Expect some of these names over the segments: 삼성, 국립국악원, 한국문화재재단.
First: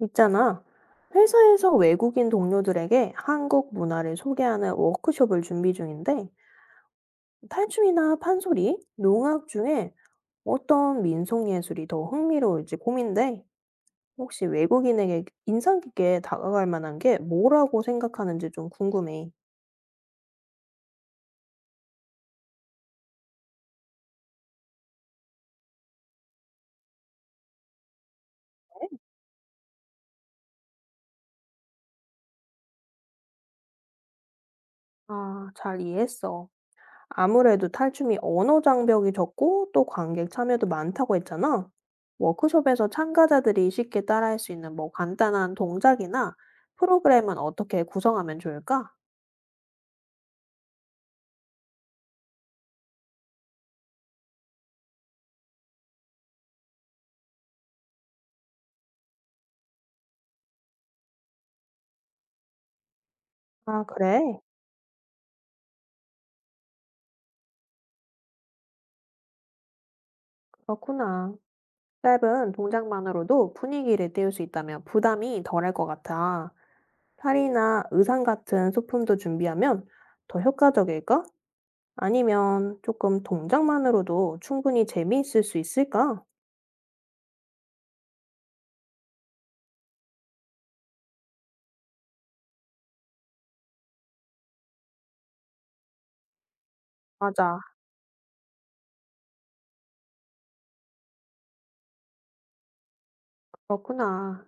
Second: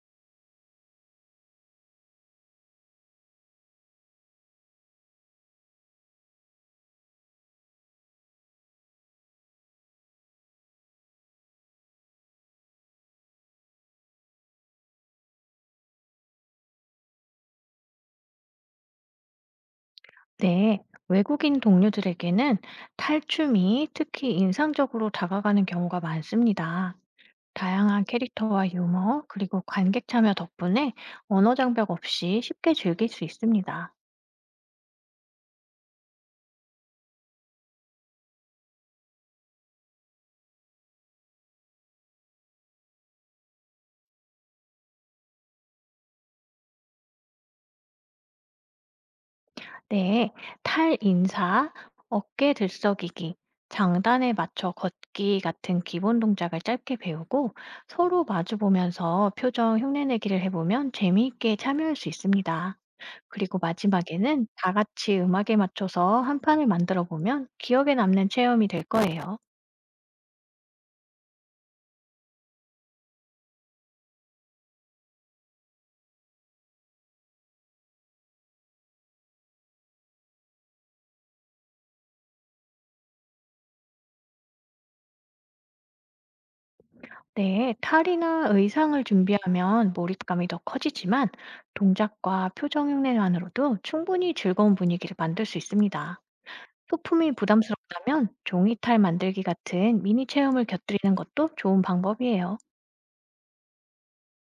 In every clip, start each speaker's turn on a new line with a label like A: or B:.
A: 있잖아. 회사에서 외국인 동료들에게 한국 문화를 소개하는 워크숍을 준비 중인데, 탈춤이나 판소리, 농악 중에 어떤 민속 예술이 더 흥미로울지 고민돼. 혹시 외국인에게 인상 깊게 다가갈 만한 게 뭐라고 생각하는지 좀 궁금해.
B: 네, 외국인 동료들에게는 탈춤이 특히 인상적으로 다가가는 경우가 많습니다. 다양한 캐릭터와 유머, 그리고 관객 참여 덕분에 언어 장벽 없이 쉽게 즐길 수 있습니다.
A: 아, 잘 이해했어. 아무래도 탈춤이 언어 장벽이 적고 또 관객 참여도 많다고 했잖아. 워크숍에서 참가자들이 쉽게 따라할 수 있는 뭐 간단한 동작이나 프로그램은 어떻게 구성하면 좋을까?
B: 네, 탈인사, 어깨 들썩이기, 장단에 맞춰 걷기 같은 기본 동작을 짧게 배우고 서로 마주보면서 표정 흉내내기를 해보면 재미있게 참여할 수 있습니다. 그리고
A: 아, 그래?
B: 마지막에는 다 같이 음악에 맞춰서 한 판을 만들어 보면 기억에 남는 체험이 될 거예요.
A: 그렇구나. 짧은 동작만으로도 분위기를 띄울 수 있다면 부담이 덜할 것 같아. 팔이나 의상 같은 소품도 준비하면 더 효과적일까? 아니면 조금 동작만으로도 충분히 재미있을 수 있을까?
B: 네, 탈이나 의상을 준비하면 몰입감이 더 커지지만 동작과 표정 흉내만으로도 충분히 즐거운 분위기를 만들 수 있습니다. 소품이
A: 맞아.
B: 부담스럽다면 종이 탈 만들기 같은 미니 체험을 곁들이는 것도 좋은 방법이에요.
A: 그렇구나.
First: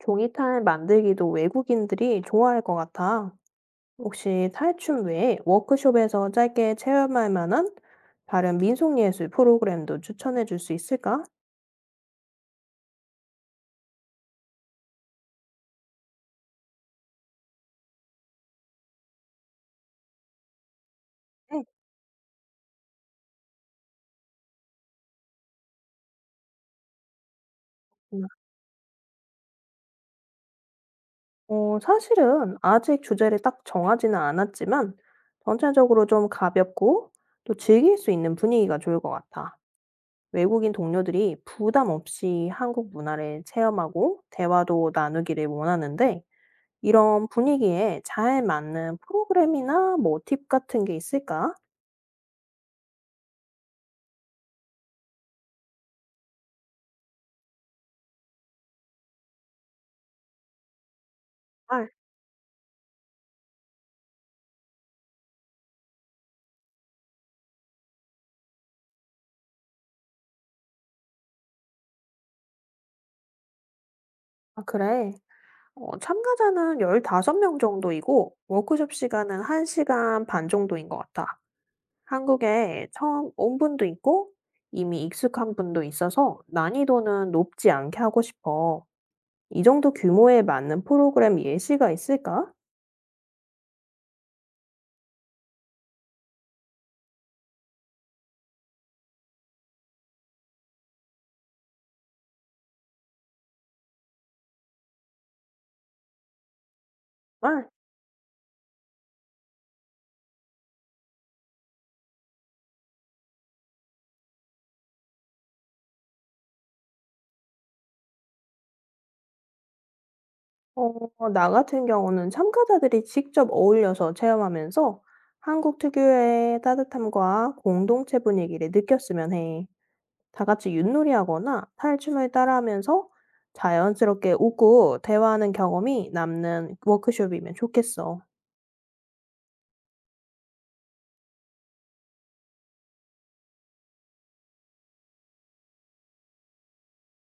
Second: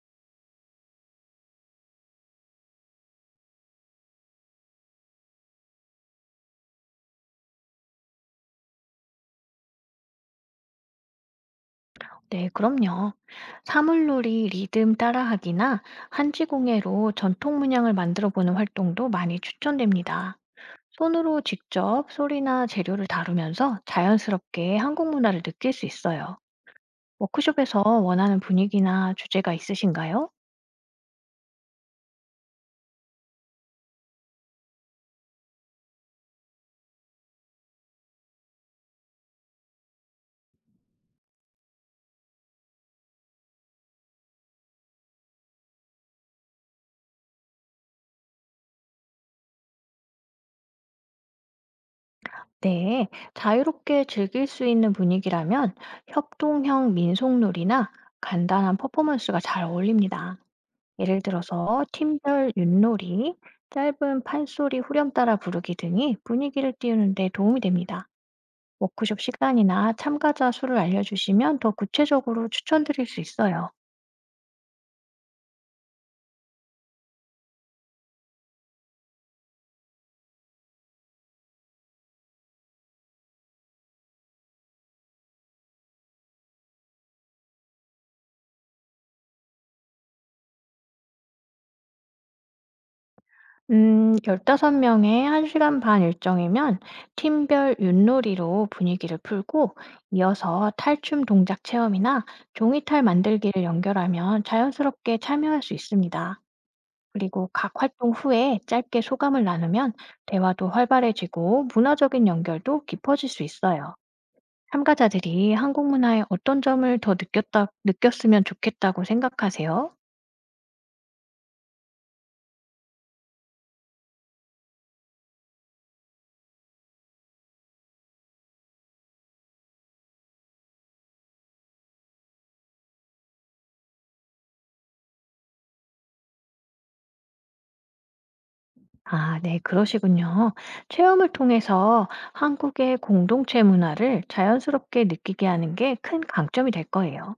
A: 종이탈 만들기도 외국인들이 좋아할 것 같아. 혹시 탈춤 외에 워크숍에서 짧게 체험할 만한 다른 민속예술 프로그램도 추천해 줄 수 있을까?
B: 네, 그럼요. 사물놀이 리듬 따라하기나 한지공예로 전통 문양을 만들어 보는 활동도 많이 추천됩니다. 손으로
A: 네.
B: 직접 소리나 재료를 다루면서 자연스럽게 한국 문화를 느낄 수 있어요. 워크숍에서
A: 음,
B: 원하는 분위기나 주제가 있으신가요?
A: 사실은 아직 주제를 딱 정하지는 않았지만, 전체적으로 좀 가볍고 또 즐길 수 있는 분위기가 좋을 것 같아. 외국인 동료들이 부담 없이 한국 문화를 체험하고 대화도 나누기를 원하는데, 이런 분위기에 잘 맞는 프로그램이나 뭐 팁 같은 게 있을까?
B: 네, 자유롭게 즐길 수 있는 분위기라면 협동형 민속놀이나 간단한 퍼포먼스가 잘 어울립니다. 예를 들어서
A: 아.
B: 팀별 윷놀이, 짧은 판소리 후렴 따라 부르기 등이 분위기를 띄우는 데 도움이 됩니다. 워크숍 시간이나 참가자 수를 알려주시면 더 구체적으로 추천드릴 수 있어요.
A: 아 그래. 참가자는 15명 정도이고 워크숍 시간은 1시간 시간 반 정도인 것 같아. 한국에 처음 온 분도 있고 이미 익숙한 분도 있어서 난이도는 높지 않게 하고 싶어. 이 정도 규모에 맞는 프로그램 예시가 있을까?
B: 15명의 1시간 반 일정이면 팀별 윷놀이로 분위기를 풀고 이어서 탈춤 동작 체험이나 종이탈 만들기를 연결하면 자연스럽게 참여할 수 있습니다. 그리고
A: 아.
B: 각 활동 후에 짧게 소감을 나누면 대화도 활발해지고 문화적인 연결도 깊어질 수 있어요. 참가자들이 한국 문화의 어떤 점을 더 느꼈다, 느꼈으면 좋겠다고 생각하세요?
A: 어 나 같은 경우는 참가자들이 직접 어울려서 체험하면서 한국 특유의 따뜻함과 공동체 분위기를 느꼈으면 해. 다 같이 윷놀이하거나 탈춤을 따라하면서 자연스럽게 웃고 대화하는 경험이 남는 워크숍이면 좋겠어.
B: 아, 네, 그러시군요. 체험을 통해서 한국의 공동체 문화를 자연스럽게 느끼게 하는 게 큰 강점이 될 거예요.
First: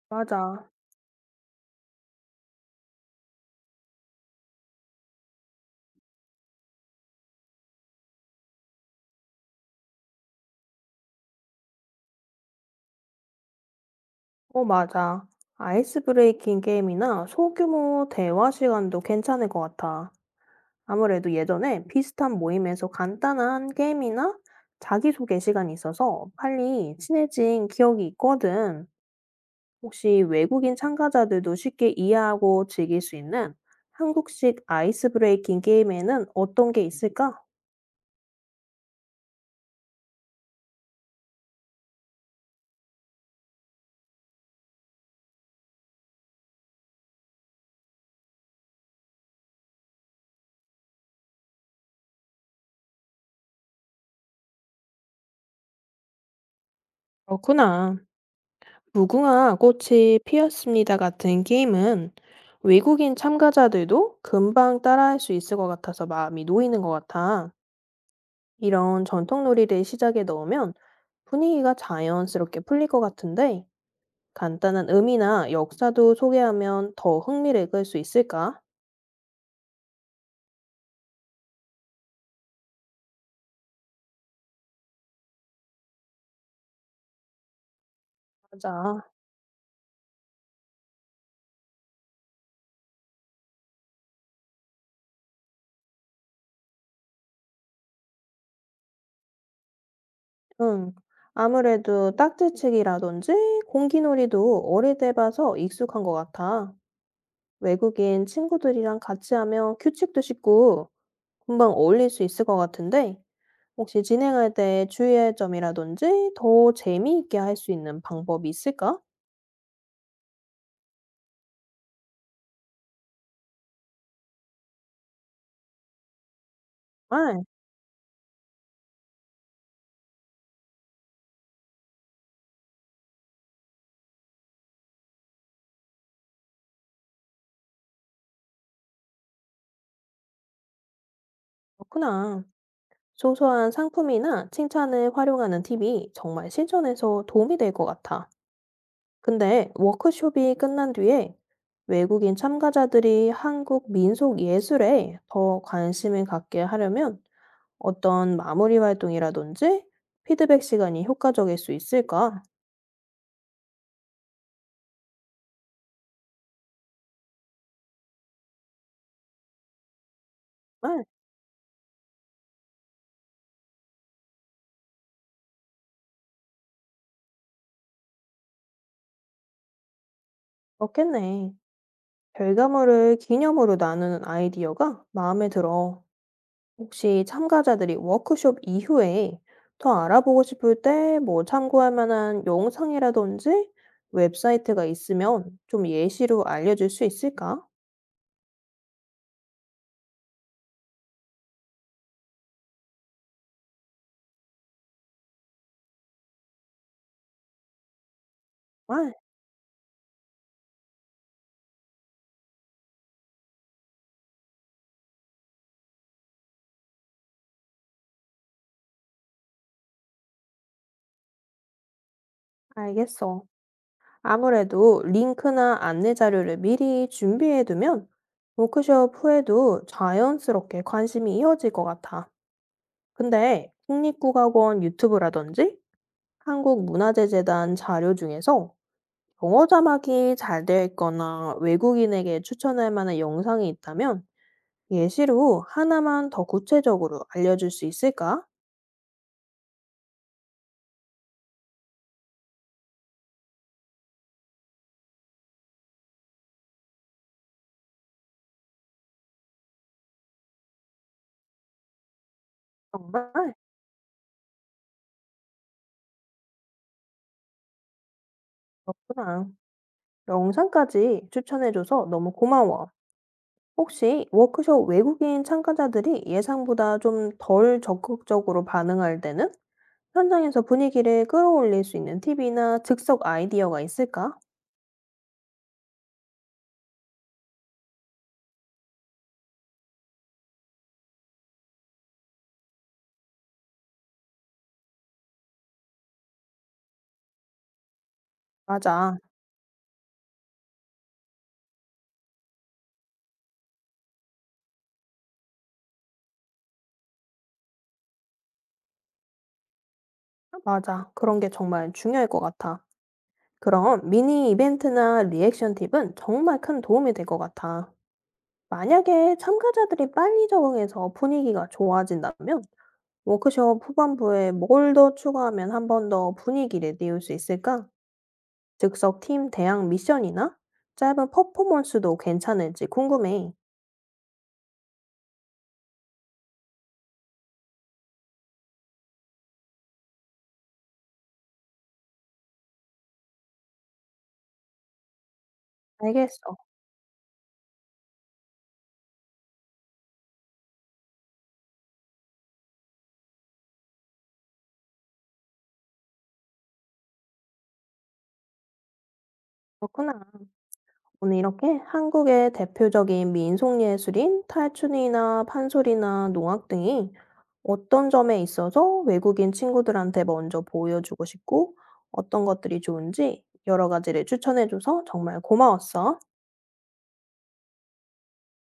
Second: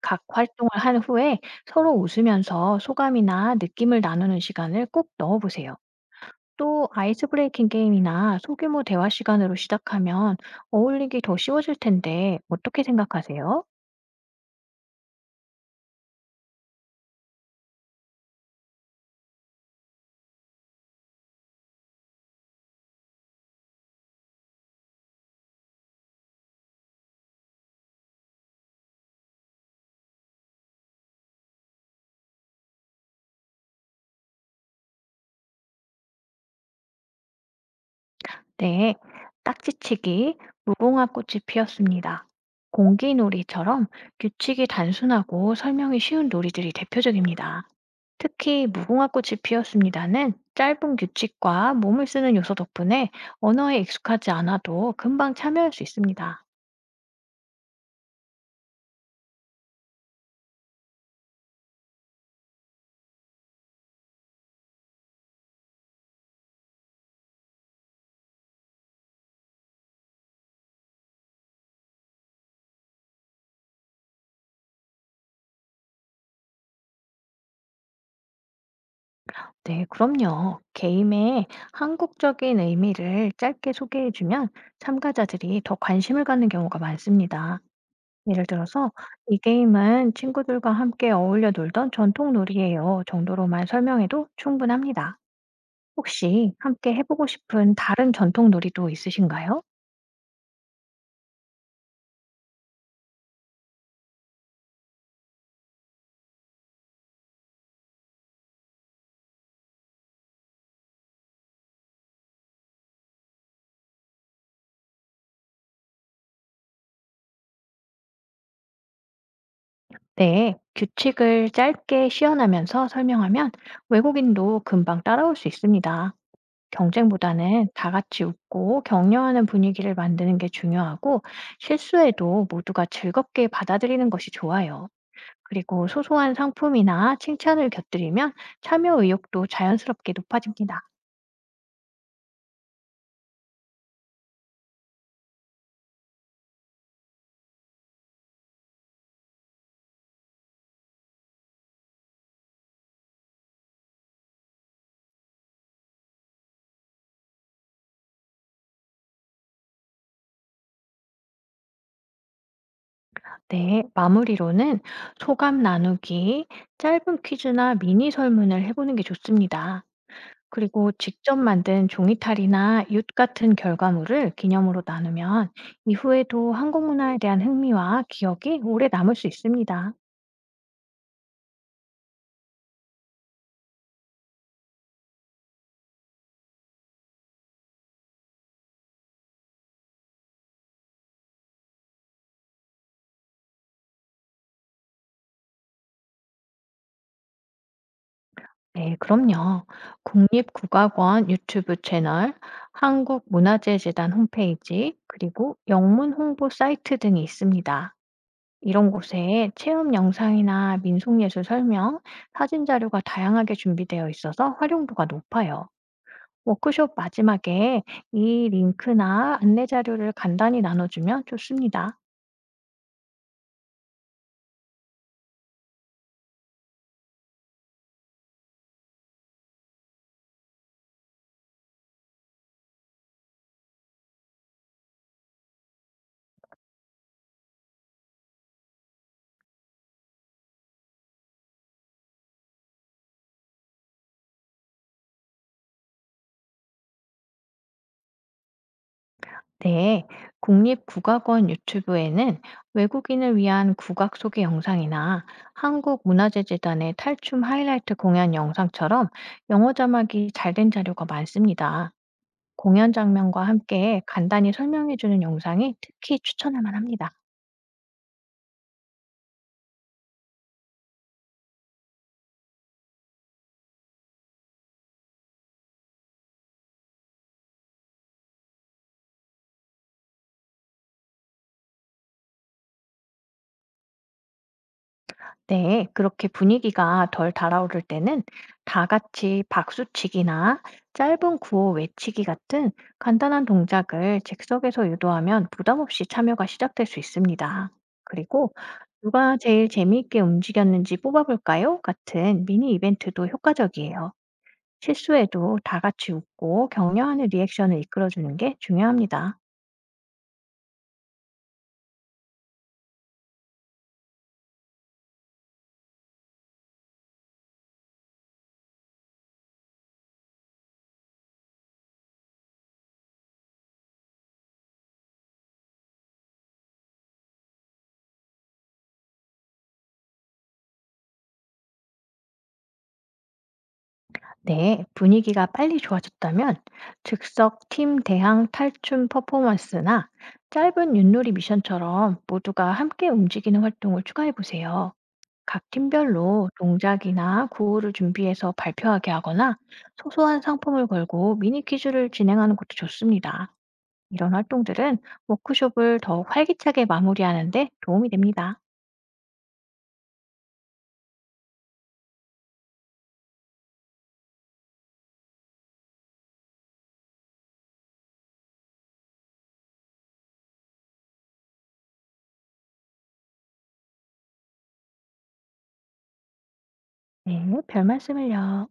B: 각
A: 맞아.
B: 활동을 한 후에 서로 웃으면서 소감이나 느낌을 나누는 시간을 꼭 넣어보세요. 또 아이스 브레이킹 게임이나 소규모 대화 시간으로 시작하면 어울리기 더 쉬워질 텐데 어떻게 생각하세요?
A: 어, 맞아. 아이스 브레이킹 게임이나 소규모 대화 시간도 괜찮을 것 같아. 아무래도 예전에 비슷한 모임에서 간단한 게임이나 자기소개 시간이 있어서 빨리 친해진 기억이 있거든. 혹시 외국인 참가자들도 쉽게 이해하고 즐길 수 있는 한국식 아이스 브레이킹 게임에는 어떤 게 있을까?
B: 네, 딱지치기, 무궁화 꽃이 피었습니다. 공기놀이처럼 규칙이 단순하고 설명이 쉬운 놀이들이 대표적입니다. 특히 무궁화 꽃이 피었습니다는 짧은 규칙과 몸을 쓰는 요소 덕분에 언어에 익숙하지 않아도 금방 참여할 수 있습니다.
A: 그렇구나. 무궁화 꽃이 피었습니다 같은 게임은 외국인 참가자들도 금방 따라할 수 있을 것 같아서 마음이 놓이는 것 같아. 이런 전통 놀이를 시작에 넣으면 분위기가 자연스럽게 풀릴 것 같은데, 간단한 의미나 역사도 소개하면 더 흥미를 끌 수 있을까?
B: 네, 그럼요. 게임의 한국적인 의미를 짧게 소개해주면 참가자들이 더 관심을 갖는 경우가 많습니다. 예를 들어서
A: 맞아.
B: "이 게임은 친구들과 함께 어울려 놀던 전통 놀이예요." 정도로만 설명해도 충분합니다. 혹시 함께 해 보고 싶은 다른 전통 놀이도 있으신가요?
A: 응. 아무래도 딱지치기라든지 공기놀이도 어릴 때 봐서 익숙한 것 같아. 외국인 친구들이랑 같이 하면 규칙도 쉽고 금방 어울릴 수 있을 것 같은데, 혹시 진행할 때 주의할 점이라든지 더 재미있게 할 수 있는 방법이 있을까?
B: 네. 규칙을 짧게 시연하면서 설명하면 외국인도 금방 따라올 수 있습니다.
A: 아,
B: 경쟁보다는 다 같이 웃고 격려하는 분위기를 만드는 게 중요하고 실수해도 모두가 즐겁게 받아들이는 것이 좋아요. 그리고 소소한 상품이나 칭찬을 곁들이면 참여 의욕도 자연스럽게 높아집니다.
A: 그렇구나. 소소한 상품이나 칭찬을 활용하는 팁이 정말 실전에서 도움이 될 것 같아. 근데 워크숍이 끝난 뒤에 외국인 참가자들이 한국 민속 예술에 더 관심을 갖게 하려면 어떤 마무리 활동이라든지 피드백 시간이 효과적일 수 있을까?
B: 네, 마무리로는 소감 나누기, 짧은 퀴즈나 미니 설문을 해보는 게 좋습니다. 그리고
A: 아,
B: 직접 만든 종이탈이나 윷 같은 결과물을 기념으로 나누면 이후에도 한국 문화에 대한 흥미와 기억이 오래 남을 수 있습니다.
A: 그렇겠네. 결과물을 기념으로 나누는 아이디어가 마음에 들어. 혹시 참가자들이 워크숍 이후에 더 알아보고 싶을 때 뭐 참고할 만한 영상이라든지 웹사이트가 있으면 좀 예시로 알려줄 수 있을까?
B: 네, 그럼요. 국립국악원 유튜브 채널, 한국문화재재단 홈페이지, 그리고 영문 홍보 사이트 등이 있습니다. 이런
A: 아,
B: 곳에 체험 영상이나 민속예술 설명, 사진 자료가 다양하게 준비되어 있어서 활용도가 높아요. 워크숍 마지막에 이 링크나 안내 자료를 간단히 나눠주면 좋습니다.
A: 알겠어. 아무래도 링크나 안내 자료를 미리 준비해 두면 워크숍 후에도 자연스럽게 관심이 이어질 것 같아. 근데 국립국악원 유튜브라든지 한국문화재재단 자료 중에서 영어 자막이 잘 되어 있거나 외국인에게 추천할 만한 영상이 있다면 예시로 하나만 더 구체적으로 알려줄 수 있을까?
B: 네, 국립국악원 유튜브에는 외국인을 위한 국악 소개 영상이나 한국문화재재단의 탈춤 하이라이트 공연 영상처럼 영어 자막이 잘 된 자료가 많습니다. 공연 장면과
A: 정말?
B: 함께 간단히 설명해주는 영상이 특히 추천할 만합니다.
A: 구나 영상까지 추천해줘서 너무 고마워. 혹시 워크숍 외국인 참가자들이 예상보다 좀 덜 적극적으로 반응할 때는 현장에서 분위기를 끌어올릴 수 있는 팁이나 즉석 아이디어가 있을까?
B: 네, 그렇게 분위기가 덜 달아오를 때는 다 같이 박수치기나 짧은 구호 외치기 같은 간단한 동작을 즉석에서 유도하면 부담 없이 참여가 시작될 수 있습니다. 그리고
A: 맞아.
B: 누가 제일 재미있게 움직였는지 뽑아볼까요? 같은 미니 이벤트도 효과적이에요. 실수에도 다 같이 웃고 격려하는 리액션을 이끌어주는 게 중요합니다.
A: 맞아. 그런 게 정말 중요할 것 같아. 그럼 미니 이벤트나 리액션 팁은 정말 큰 도움이 될 것 같아. 만약에 참가자들이 빨리 적응해서 분위기가 좋아진다면 워크숍 후반부에 뭘 더 추가하면 한 번 더 분위기를 띄울 수 있을까? 즉석 팀 대항 미션이나 짧은 퍼포먼스도 괜찮을지 궁금해.
B: 네, 분위기가 빨리 좋아졌다면 즉석 팀 대항 탈춤 퍼포먼스나 짧은 윷놀이 미션처럼 모두가 함께 움직이는 활동을 추가해 보세요. 각 팀별로
A: 알겠어.
B: 동작이나 구호를 준비해서 발표하게 하거나 소소한 상품을 걸고 미니 퀴즈를 진행하는 것도 좋습니다. 이런 활동들은 워크숍을 더욱 활기차게 마무리하는 데 도움이 됩니다.
A: 그렇구나. 오늘 이렇게 한국의 대표적인 민속 예술인 탈춘이나 판소리나 농악 등이 어떤 점에 있어서 외국인 친구들한테 먼저 보여주고 싶고 어떤 것들이 좋은지 여러 가지를 추천해줘서 정말 고마웠어.
B: 네, 별 말씀을요.